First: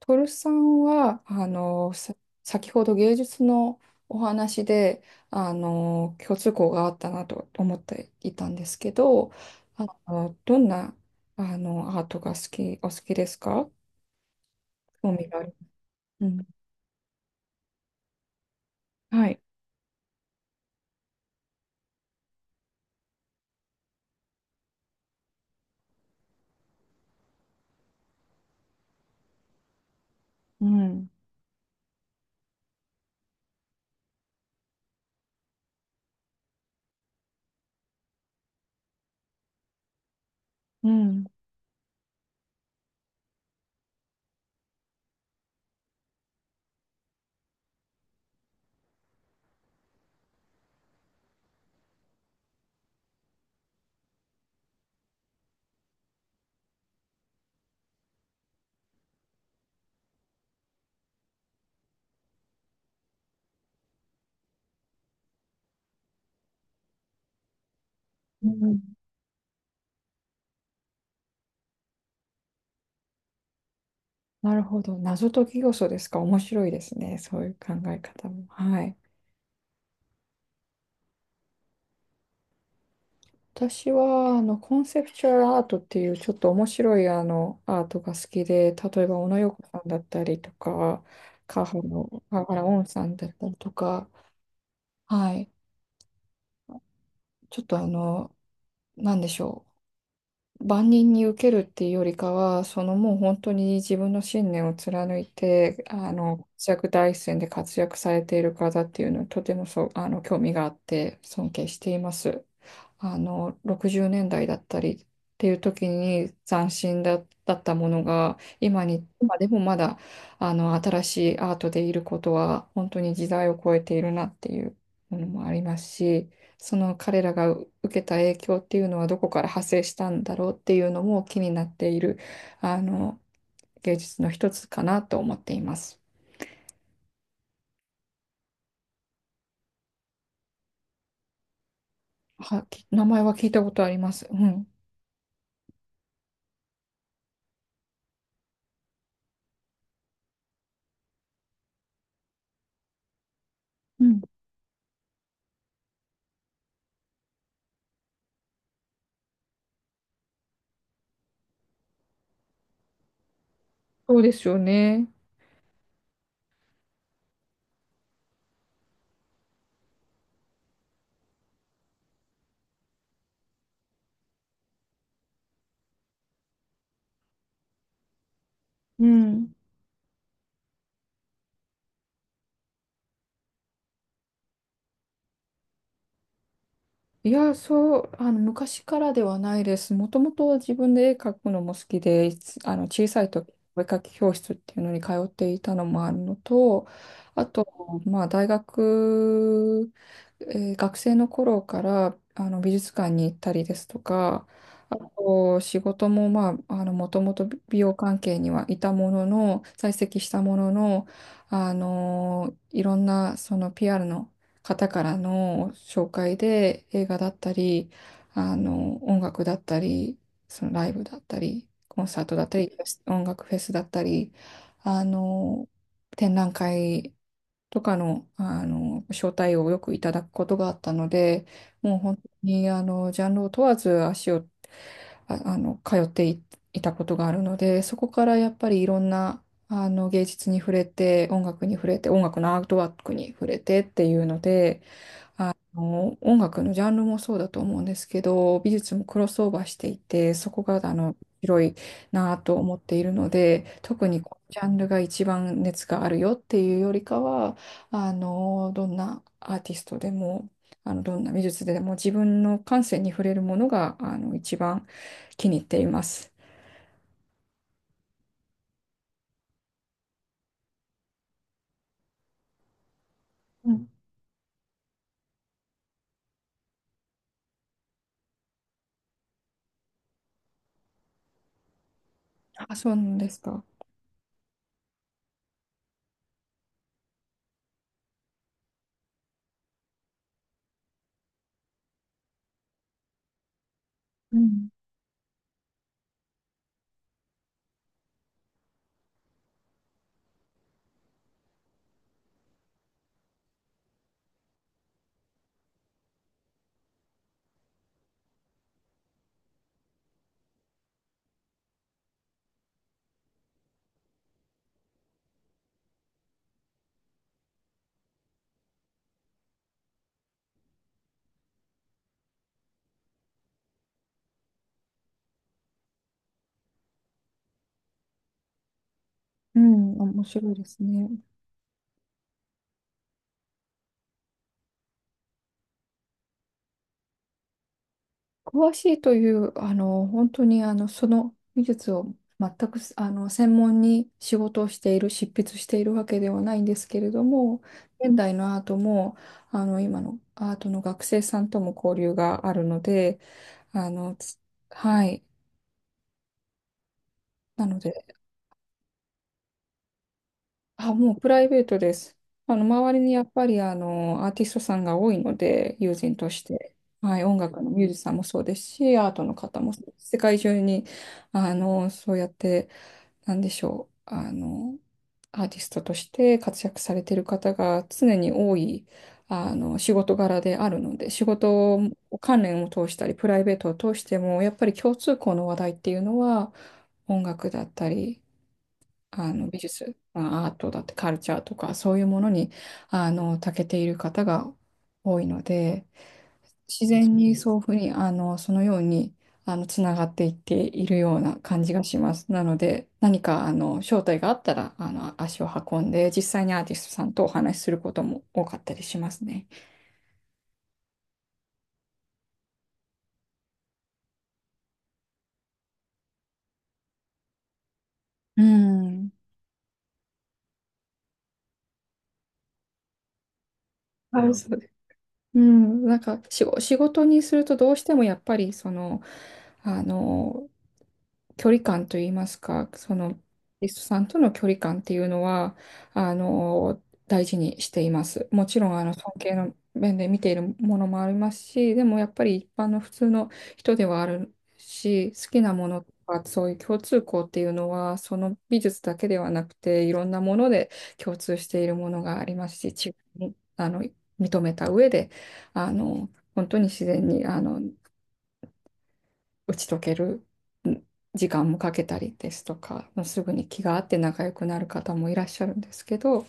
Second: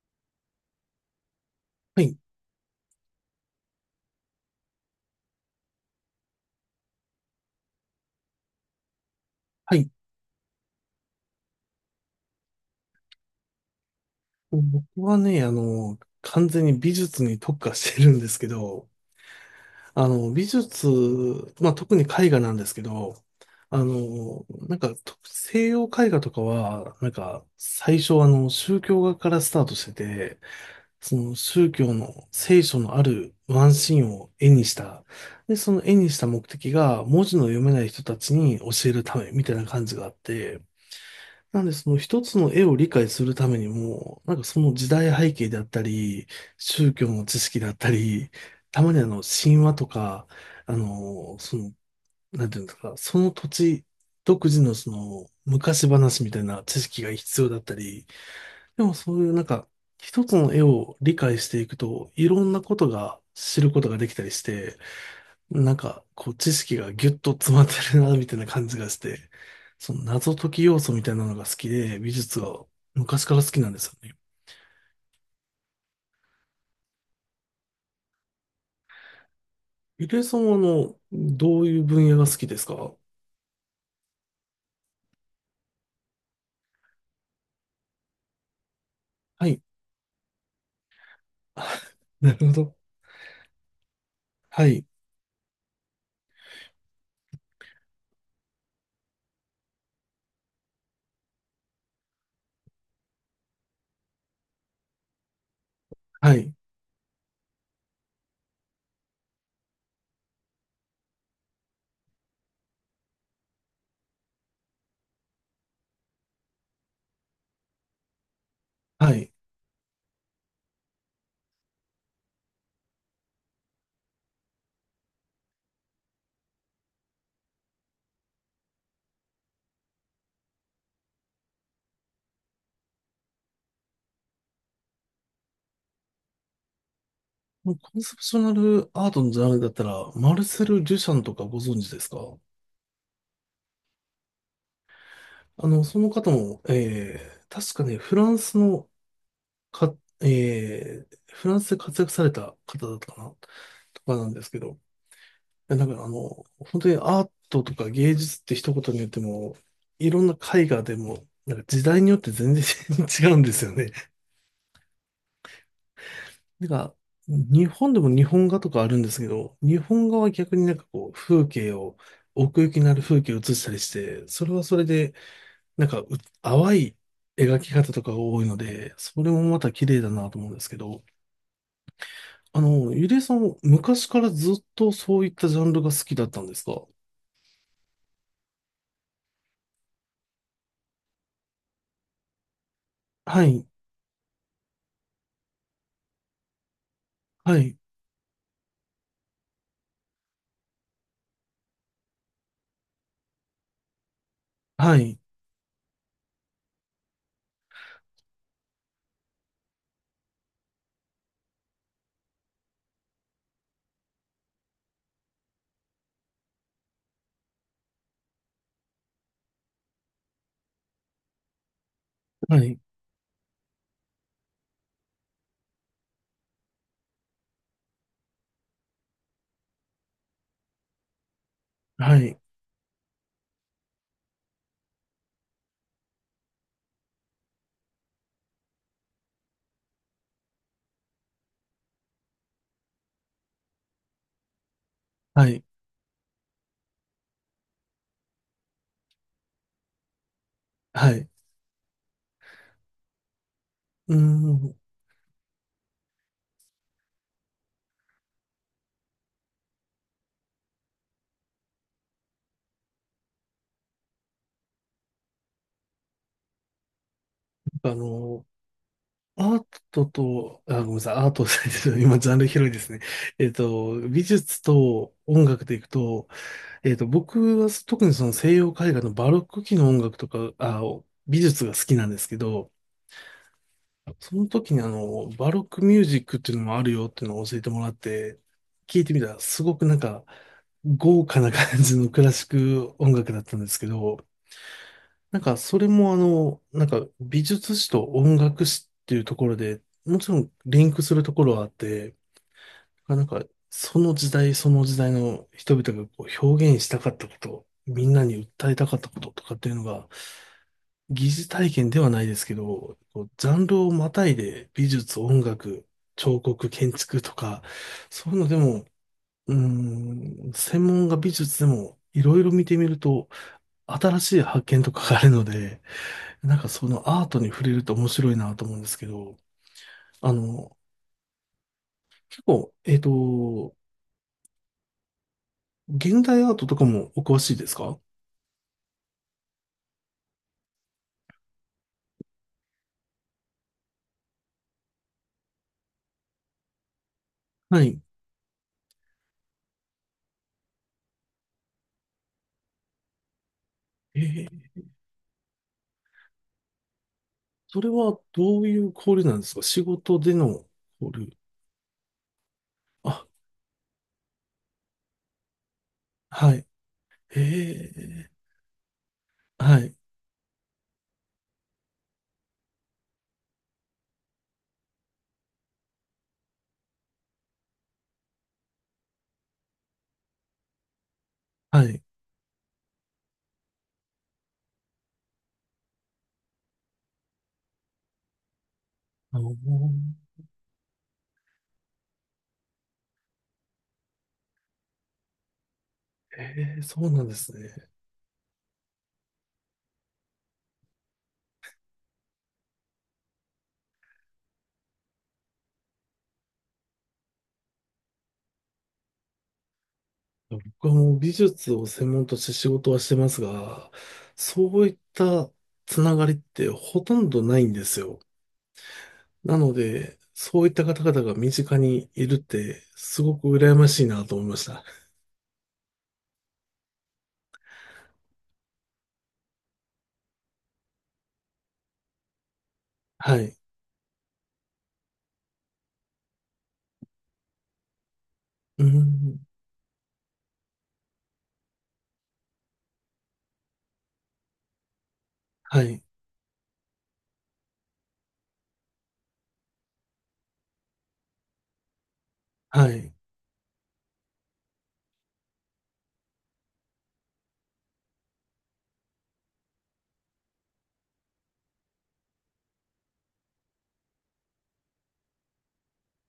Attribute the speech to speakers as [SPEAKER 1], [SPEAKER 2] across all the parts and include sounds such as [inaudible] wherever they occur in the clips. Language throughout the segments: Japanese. [SPEAKER 1] トルさんは、
[SPEAKER 2] はい、
[SPEAKER 1] 先ほど芸術のお話で、共通項があったなと思っていたんですけど、
[SPEAKER 2] は
[SPEAKER 1] あ
[SPEAKER 2] い。
[SPEAKER 1] どんな、アートがお好きですか？
[SPEAKER 2] 僕
[SPEAKER 1] 興
[SPEAKER 2] は
[SPEAKER 1] 味があ
[SPEAKER 2] ね、
[SPEAKER 1] る。うん。
[SPEAKER 2] 完全に美術に特化してるんですけど、
[SPEAKER 1] はい。
[SPEAKER 2] 美術、まあ、特に絵画なんですけど、と西洋絵画とかは、最初、宗教画からスタートしてて、
[SPEAKER 1] うん。
[SPEAKER 2] その宗教の聖書のあるワンシーンを絵にした。で、その絵にした目的が、文字の読めない人たちに教えるため、みたいな感じがあって、
[SPEAKER 1] うん。
[SPEAKER 2] なんで、その一つの絵を理解するためにも、その時代背景であったり、宗教の知識であったり、たまに神話とか、あの、その、なんていうんですか、その土地独自のその、昔話みたいな知識が必要だったり、でもそういう一つの絵を理解していくと、いろんなことが知ることができたりして、知識がギュッと詰まってるな、みたいな
[SPEAKER 1] う
[SPEAKER 2] 感じ
[SPEAKER 1] ん。
[SPEAKER 2] がして、その謎解き要素みたいなのが好きで、美術が昔から好きなんですよね。
[SPEAKER 1] なるほど。謎解き要素ですか。面白いですね。そういう考え方も。はい。
[SPEAKER 2] ゆりえさんは、どういう分野が好きですか？
[SPEAKER 1] 私は、コンセプチュアルアートっていう、ちょっと面白い、アートが好きで、例えば、小野
[SPEAKER 2] は
[SPEAKER 1] 洋
[SPEAKER 2] い。
[SPEAKER 1] 子さんだったりとか、川原
[SPEAKER 2] [laughs]
[SPEAKER 1] の、
[SPEAKER 2] な
[SPEAKER 1] 川
[SPEAKER 2] るほ
[SPEAKER 1] 原
[SPEAKER 2] ど。
[SPEAKER 1] 音さんだったりとか、
[SPEAKER 2] はい。
[SPEAKER 1] はい。ちょっと、なんでしょう。万人に受けるっていうよりかは、そのもう本当に自分の信念を貫いて、
[SPEAKER 2] はい。
[SPEAKER 1] 活躍第一線で活躍されている方っていうのはとてもそう、興味があって尊敬しています。60年代だったりっていう時に斬新だったものが、
[SPEAKER 2] はい。
[SPEAKER 1] 今でもまだ、新しいアートでいることは、本当に時代を超えているなっていうものもありますし、その彼らが受けた影響っていうのはどこから派生したんだろうっていうのも気になっている、あの、芸術の一つかなと思っています。
[SPEAKER 2] もうコンセプショナルアートのジャンルだったら、マルセル・デュシャンとかご存知ですか？
[SPEAKER 1] 名前は聞いたことあります。うん。
[SPEAKER 2] その方も、確かね、か、フランスで活躍された方だったかなと
[SPEAKER 1] う
[SPEAKER 2] か
[SPEAKER 1] ん
[SPEAKER 2] なんですけど、や、だから本当にアートとか芸術って一言に言っても、いろんな絵画でも、時代によって全然 [laughs] 違うんですよね。
[SPEAKER 1] そうですよね。
[SPEAKER 2] なんか、日本でも日本画とかあるんですけど、日本画は逆に風景を、奥行きのある風景を写したりして、それはそれで、なんかう、淡い描き方とかが多いので、
[SPEAKER 1] う
[SPEAKER 2] それも
[SPEAKER 1] ん。
[SPEAKER 2] また綺麗だなと思うんですけど、ゆりえさん、昔からずっとそういったジャンルが好きだったんですか？
[SPEAKER 1] いや、そう、昔からではないです。もともと自分で絵描くのも好きで、いつあの、小さい
[SPEAKER 2] は
[SPEAKER 1] 時、
[SPEAKER 2] い、
[SPEAKER 1] お絵描き教室っていうのに通っていたのもあるのと、あ
[SPEAKER 2] は
[SPEAKER 1] と、
[SPEAKER 2] い、
[SPEAKER 1] まあ、大学、えー学生の頃から、美術館に行ったりですとか、あ
[SPEAKER 2] はい、
[SPEAKER 1] と、仕事も、まあ、もともと美容関係にはいたものの、在籍したものの、いろんな、その PR の方からの紹介で映画だったり、音楽だったり、そのライブだったり、コンサートだっ
[SPEAKER 2] は
[SPEAKER 1] たり、
[SPEAKER 2] い。
[SPEAKER 1] 音楽フェスだったり、あの、展覧会とかの、招待をよくいただくことがあったので、もう本
[SPEAKER 2] は
[SPEAKER 1] 当
[SPEAKER 2] い、
[SPEAKER 1] にジャンルを問わず足を通っていたことがあるので、そこからやっぱりいろんな芸術に触れて、音楽に触れて、音楽のアートワークに触れてっていうので、
[SPEAKER 2] はい、
[SPEAKER 1] 音楽のジャンルもそうだと思うんですけど、美術もクロスオーバーしていて、そこが
[SPEAKER 2] はい。
[SPEAKER 1] 広いなと思っているので、特
[SPEAKER 2] うー
[SPEAKER 1] にこのジャン
[SPEAKER 2] ん、
[SPEAKER 1] ルが一番熱があるよっていうよりかは、どんなアーティストでも、どんな美術でも自分の感性に触れるものが一番気に入っています。
[SPEAKER 2] あの、アートと、あ、ごめんなさい、アートと、[laughs] 今、ジャンル広いですね。えっ
[SPEAKER 1] うん
[SPEAKER 2] と、美術と音楽でいくと、えっと、僕は特にその西洋絵画のバロック期の音楽とか、あ、美術が好きなんですけど、
[SPEAKER 1] あ、そうなんですか。
[SPEAKER 2] その時にバロックミュージックっていうのもあるよっていうのを教えてもらって、聞いてみたら、すごく豪華な感じのクラシック音楽だったんですけど、
[SPEAKER 1] うん
[SPEAKER 2] なんか、それもあの、なんか、美術史と音楽史っていうところで、もちろんリンクするところはあって、なんか、その時代その時代の人々がこう表現したかったこと、みんなに訴えたかったこととかっていうのが、疑似体験ではないですけど、こうジャンルをまたいで美術、音楽、彫刻、建築とか、そういうのでも、うーん、専門が美術でも、いろいろ見てみると、新しい発見とかがあるので、そのアートに触れると面白いなと思うんですけど、
[SPEAKER 1] うん、面
[SPEAKER 2] あ
[SPEAKER 1] 白いで
[SPEAKER 2] の、
[SPEAKER 1] すね。
[SPEAKER 2] 結構、えっと、現代アートとかもお詳しいですか？
[SPEAKER 1] 詳しいという、本当に、その技術を全く、専門に仕事をしている、執筆しているわけではないんですけれども、
[SPEAKER 2] はい。
[SPEAKER 1] 現代のアートも、今のアートの学生さんとも交流があるので、あの、
[SPEAKER 2] え
[SPEAKER 1] つ
[SPEAKER 2] ー、
[SPEAKER 1] はい。なの
[SPEAKER 2] それ
[SPEAKER 1] で、
[SPEAKER 2] はどういう交流なんですか？仕事での
[SPEAKER 1] あ、もう
[SPEAKER 2] 交
[SPEAKER 1] プ
[SPEAKER 2] 流。
[SPEAKER 1] ライベートです。周りにや
[SPEAKER 2] あ、
[SPEAKER 1] っぱり、アーティストさんが多いので、友人とし
[SPEAKER 2] はい。
[SPEAKER 1] て。はい、音楽のミュージシャンも
[SPEAKER 2] え
[SPEAKER 1] そうですし、アートの方
[SPEAKER 2] ー、
[SPEAKER 1] も
[SPEAKER 2] は
[SPEAKER 1] そうで
[SPEAKER 2] い、
[SPEAKER 1] す世界中に、そうやって、なんでしょう、アーティストとして活躍されている方が常に多い、仕事柄であるので、仕事
[SPEAKER 2] はい。
[SPEAKER 1] 関連を通したり、プライベートを通しても、やっぱり共通項の話題っていうのは、音楽だったり、
[SPEAKER 2] あの、
[SPEAKER 1] 美術、まあアートだって、カルチャーとか、そういうものに、長けている方が多いので、自
[SPEAKER 2] そう
[SPEAKER 1] 然
[SPEAKER 2] なんで
[SPEAKER 1] に
[SPEAKER 2] す
[SPEAKER 1] そういう
[SPEAKER 2] ね。
[SPEAKER 1] ふうに、そのように、つながっていっているような感じがします。なので、何か、招待があったら、足を運んで、実際にアーティストさんとお話しすることも多かったりしますね。
[SPEAKER 2] 僕はもう美術を専門として仕事はしてますが、そういったつながりってほとんどないんですよ。
[SPEAKER 1] うん。
[SPEAKER 2] なので、そういった方々が身近にいるって、すごく羨ましいな
[SPEAKER 1] はい。
[SPEAKER 2] と思い
[SPEAKER 1] そ
[SPEAKER 2] ま
[SPEAKER 1] う
[SPEAKER 2] した。
[SPEAKER 1] うん、なんか仕事にするとどうしてもやっぱりその、あの、距離感といいますか、その、
[SPEAKER 2] はい。
[SPEAKER 1] リストさんとの距離感っていうのは、あの、大事にしています。もちろん、
[SPEAKER 2] う
[SPEAKER 1] 尊敬
[SPEAKER 2] ん。
[SPEAKER 1] の面で見ているものもありますし、でもやっぱり一般の普通の人ではあるし、好きなもの
[SPEAKER 2] は
[SPEAKER 1] と
[SPEAKER 2] い。
[SPEAKER 1] か、そういう共通項っていうのは、その美術だけではなくて、いろんなもので共通しているものがありますし、
[SPEAKER 2] は
[SPEAKER 1] 違
[SPEAKER 2] い。
[SPEAKER 1] いに、認めた上で、あの、本当に自然に、打ち解けるん時間もかけたりですとか、もうすぐに気が合って仲良くなる方もいらっしゃるんですけど、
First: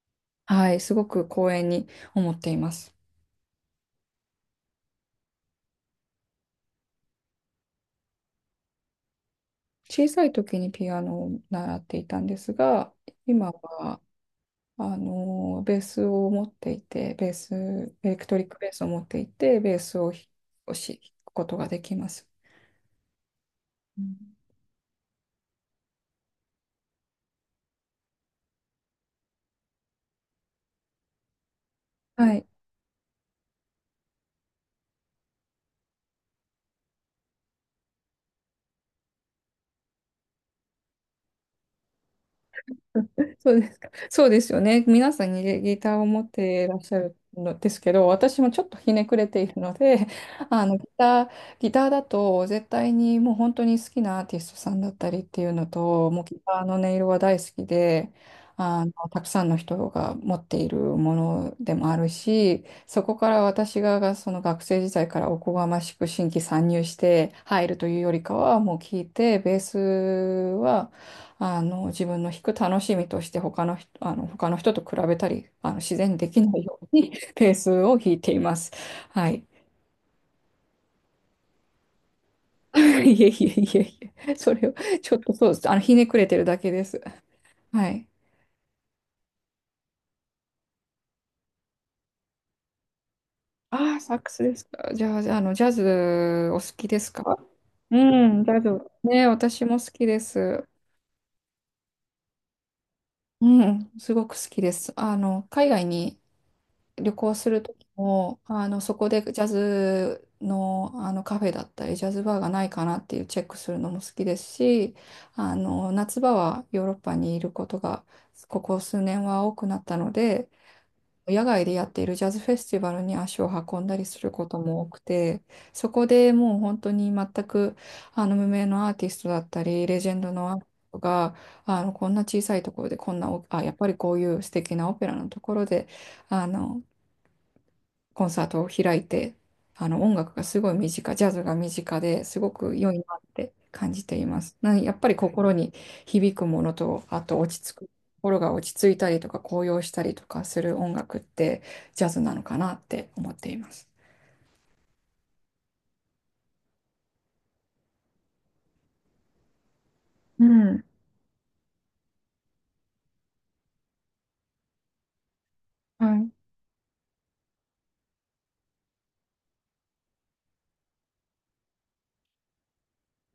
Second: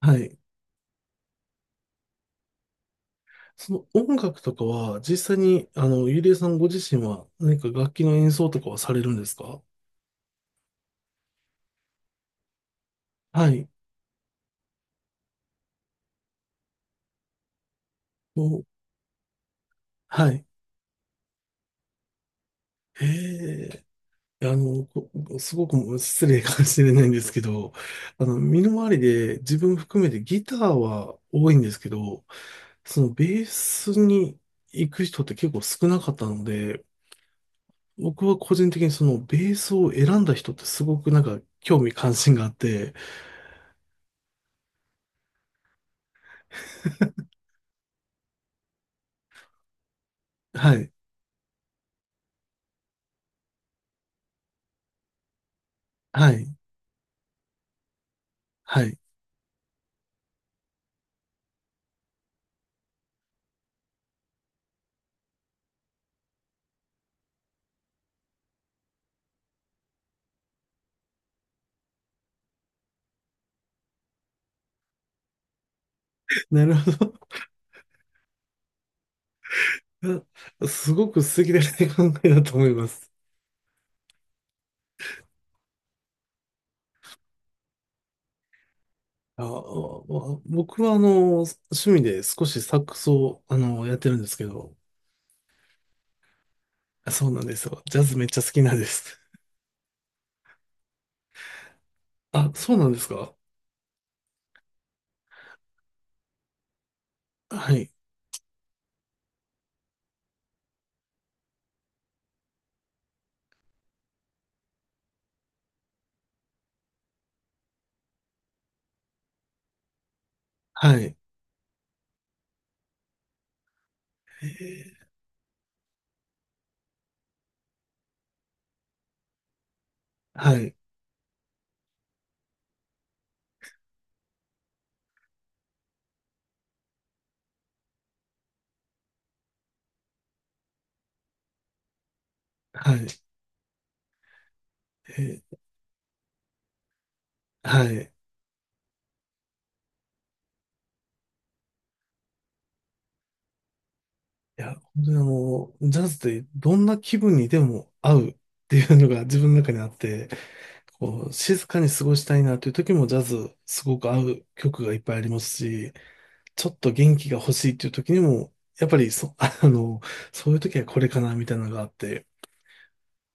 [SPEAKER 2] はい。
[SPEAKER 1] はい、すごく光栄に思っています。
[SPEAKER 2] その音楽とかは、実際に、ゆりえさんご自身は何か楽器の演奏とかはされるんですか？
[SPEAKER 1] 小さい時にピアノを習っていたんですが、
[SPEAKER 2] は
[SPEAKER 1] 今
[SPEAKER 2] い。
[SPEAKER 1] は、ベースを持っていて、ベース、エレクトリック
[SPEAKER 2] もう、
[SPEAKER 1] ベースを持っていて、ベースを弾
[SPEAKER 2] はい。
[SPEAKER 1] くことができます。
[SPEAKER 2] え
[SPEAKER 1] うん
[SPEAKER 2] え、あの、こすごく失礼かもしれないんですけど、身の回りで自分含めてギターは多いんですけど、
[SPEAKER 1] はい。
[SPEAKER 2] そのベースに行く人って結構少なかったので、僕は個人的にそのベースを選んだ人ってすごく興味関心があって、
[SPEAKER 1] そうですか。そうですよね。皆さんにギターを持っていらっしゃるのですけど、私もちょっとひねくれているので、[laughs] あ
[SPEAKER 2] は
[SPEAKER 1] のギ
[SPEAKER 2] い、
[SPEAKER 1] ター、ギターだと絶対にもう本当に好きなアーティストさんだったりっていうのと、もう
[SPEAKER 2] は
[SPEAKER 1] ギ
[SPEAKER 2] い、
[SPEAKER 1] ターの音色は大好きで、
[SPEAKER 2] はい。
[SPEAKER 1] たくさんの人が持っているものでもあるし、そこから私がその学生時代からおこがましく新規参入して入るというよりかは、もう聞いて、ベースは、自分の弾く楽しみとして他の人と比べたり、自然にできない
[SPEAKER 2] なる
[SPEAKER 1] よ
[SPEAKER 2] ほ
[SPEAKER 1] うに [laughs] ペースを弾いています。はい。
[SPEAKER 2] ど。[laughs] すごく素敵な考えだと思
[SPEAKER 1] [laughs]
[SPEAKER 2] い
[SPEAKER 1] い
[SPEAKER 2] ま
[SPEAKER 1] え
[SPEAKER 2] す。
[SPEAKER 1] いえいえいえ。それを、ちょっとそうです。ひねくれてるだけです。はい。
[SPEAKER 2] あ、あ僕は趣味で少しサックスを
[SPEAKER 1] あ
[SPEAKER 2] やっ
[SPEAKER 1] あ、
[SPEAKER 2] て
[SPEAKER 1] サ
[SPEAKER 2] る
[SPEAKER 1] ッ
[SPEAKER 2] んで
[SPEAKER 1] ク
[SPEAKER 2] す
[SPEAKER 1] ス
[SPEAKER 2] け
[SPEAKER 1] です
[SPEAKER 2] ど、
[SPEAKER 1] か。じゃあ、ジャズお好きです
[SPEAKER 2] あそう
[SPEAKER 1] か？
[SPEAKER 2] なんですよ。ジャズめ
[SPEAKER 1] う
[SPEAKER 2] っちゃ
[SPEAKER 1] ん、ジ
[SPEAKER 2] 好
[SPEAKER 1] ャ
[SPEAKER 2] きなんで
[SPEAKER 1] ズ。
[SPEAKER 2] す。
[SPEAKER 1] ね、私も好きです。
[SPEAKER 2] あ、そうなんですか？
[SPEAKER 1] うん、すごく好きです。海外に旅行する
[SPEAKER 2] は
[SPEAKER 1] 時
[SPEAKER 2] い、
[SPEAKER 1] も、そこでジャズの、カフェだったり、ジャズバーがないかなっていうチェックするのも好きですし、夏場はヨーロッパにいることが、ここ数年は多くなったので、
[SPEAKER 2] はい、
[SPEAKER 1] 野外でやっているジャズフェスティバルに足を運んだりするこ
[SPEAKER 2] え
[SPEAKER 1] とも多く
[SPEAKER 2] ー
[SPEAKER 1] て、そこでもう本当に全く、無名のアーティストだったり、レジェンドのア
[SPEAKER 2] は
[SPEAKER 1] ーティ
[SPEAKER 2] い、
[SPEAKER 1] ストが、こんな小さいところで、こんなお、あ、やっぱりこういう素敵なオペラのところで、あの、コンサートを開いて、音楽がすごい身近、ジャズが身近ですごく良
[SPEAKER 2] は
[SPEAKER 1] いな
[SPEAKER 2] い、
[SPEAKER 1] って感じています。やっぱり心
[SPEAKER 2] え
[SPEAKER 1] に響くものと、あと落
[SPEAKER 2] ー
[SPEAKER 1] ち着く、
[SPEAKER 2] はい。
[SPEAKER 1] 心が落ち着いたりとか高揚したりとかする音楽ってジャズなのかなって思っています。
[SPEAKER 2] いや、本当にジャズってどんな気分にでも合うっていうのが自分の中にあって、
[SPEAKER 1] うん、
[SPEAKER 2] こう、静かに過ごしたいなという時もジャズすごく合う曲がいっぱいありますし、
[SPEAKER 1] はい、
[SPEAKER 2] ちょっと元気が欲しいっていう時にも、やっぱりそ、[laughs] そういう時はこれかなみたいなのがあって。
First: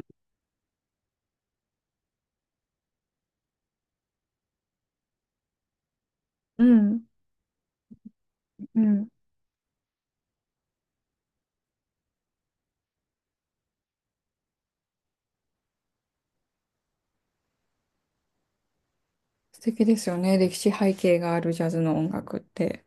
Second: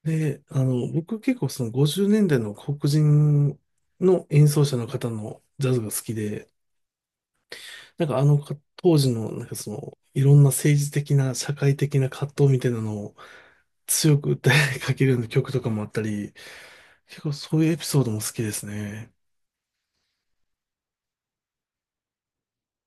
[SPEAKER 2] で、僕結構その50年代の黒人の演奏者の方のジャズが好きで、
[SPEAKER 1] うん、
[SPEAKER 2] なんかあのか
[SPEAKER 1] う
[SPEAKER 2] 当
[SPEAKER 1] ん。
[SPEAKER 2] 時のいろんな政治的な社会的な葛藤みたいなのを強く訴えかけるような曲とかもあったり、結構そういうエピソードも好きですね。
[SPEAKER 1] 素敵ですよね。歴史背景があるジャズの音楽って。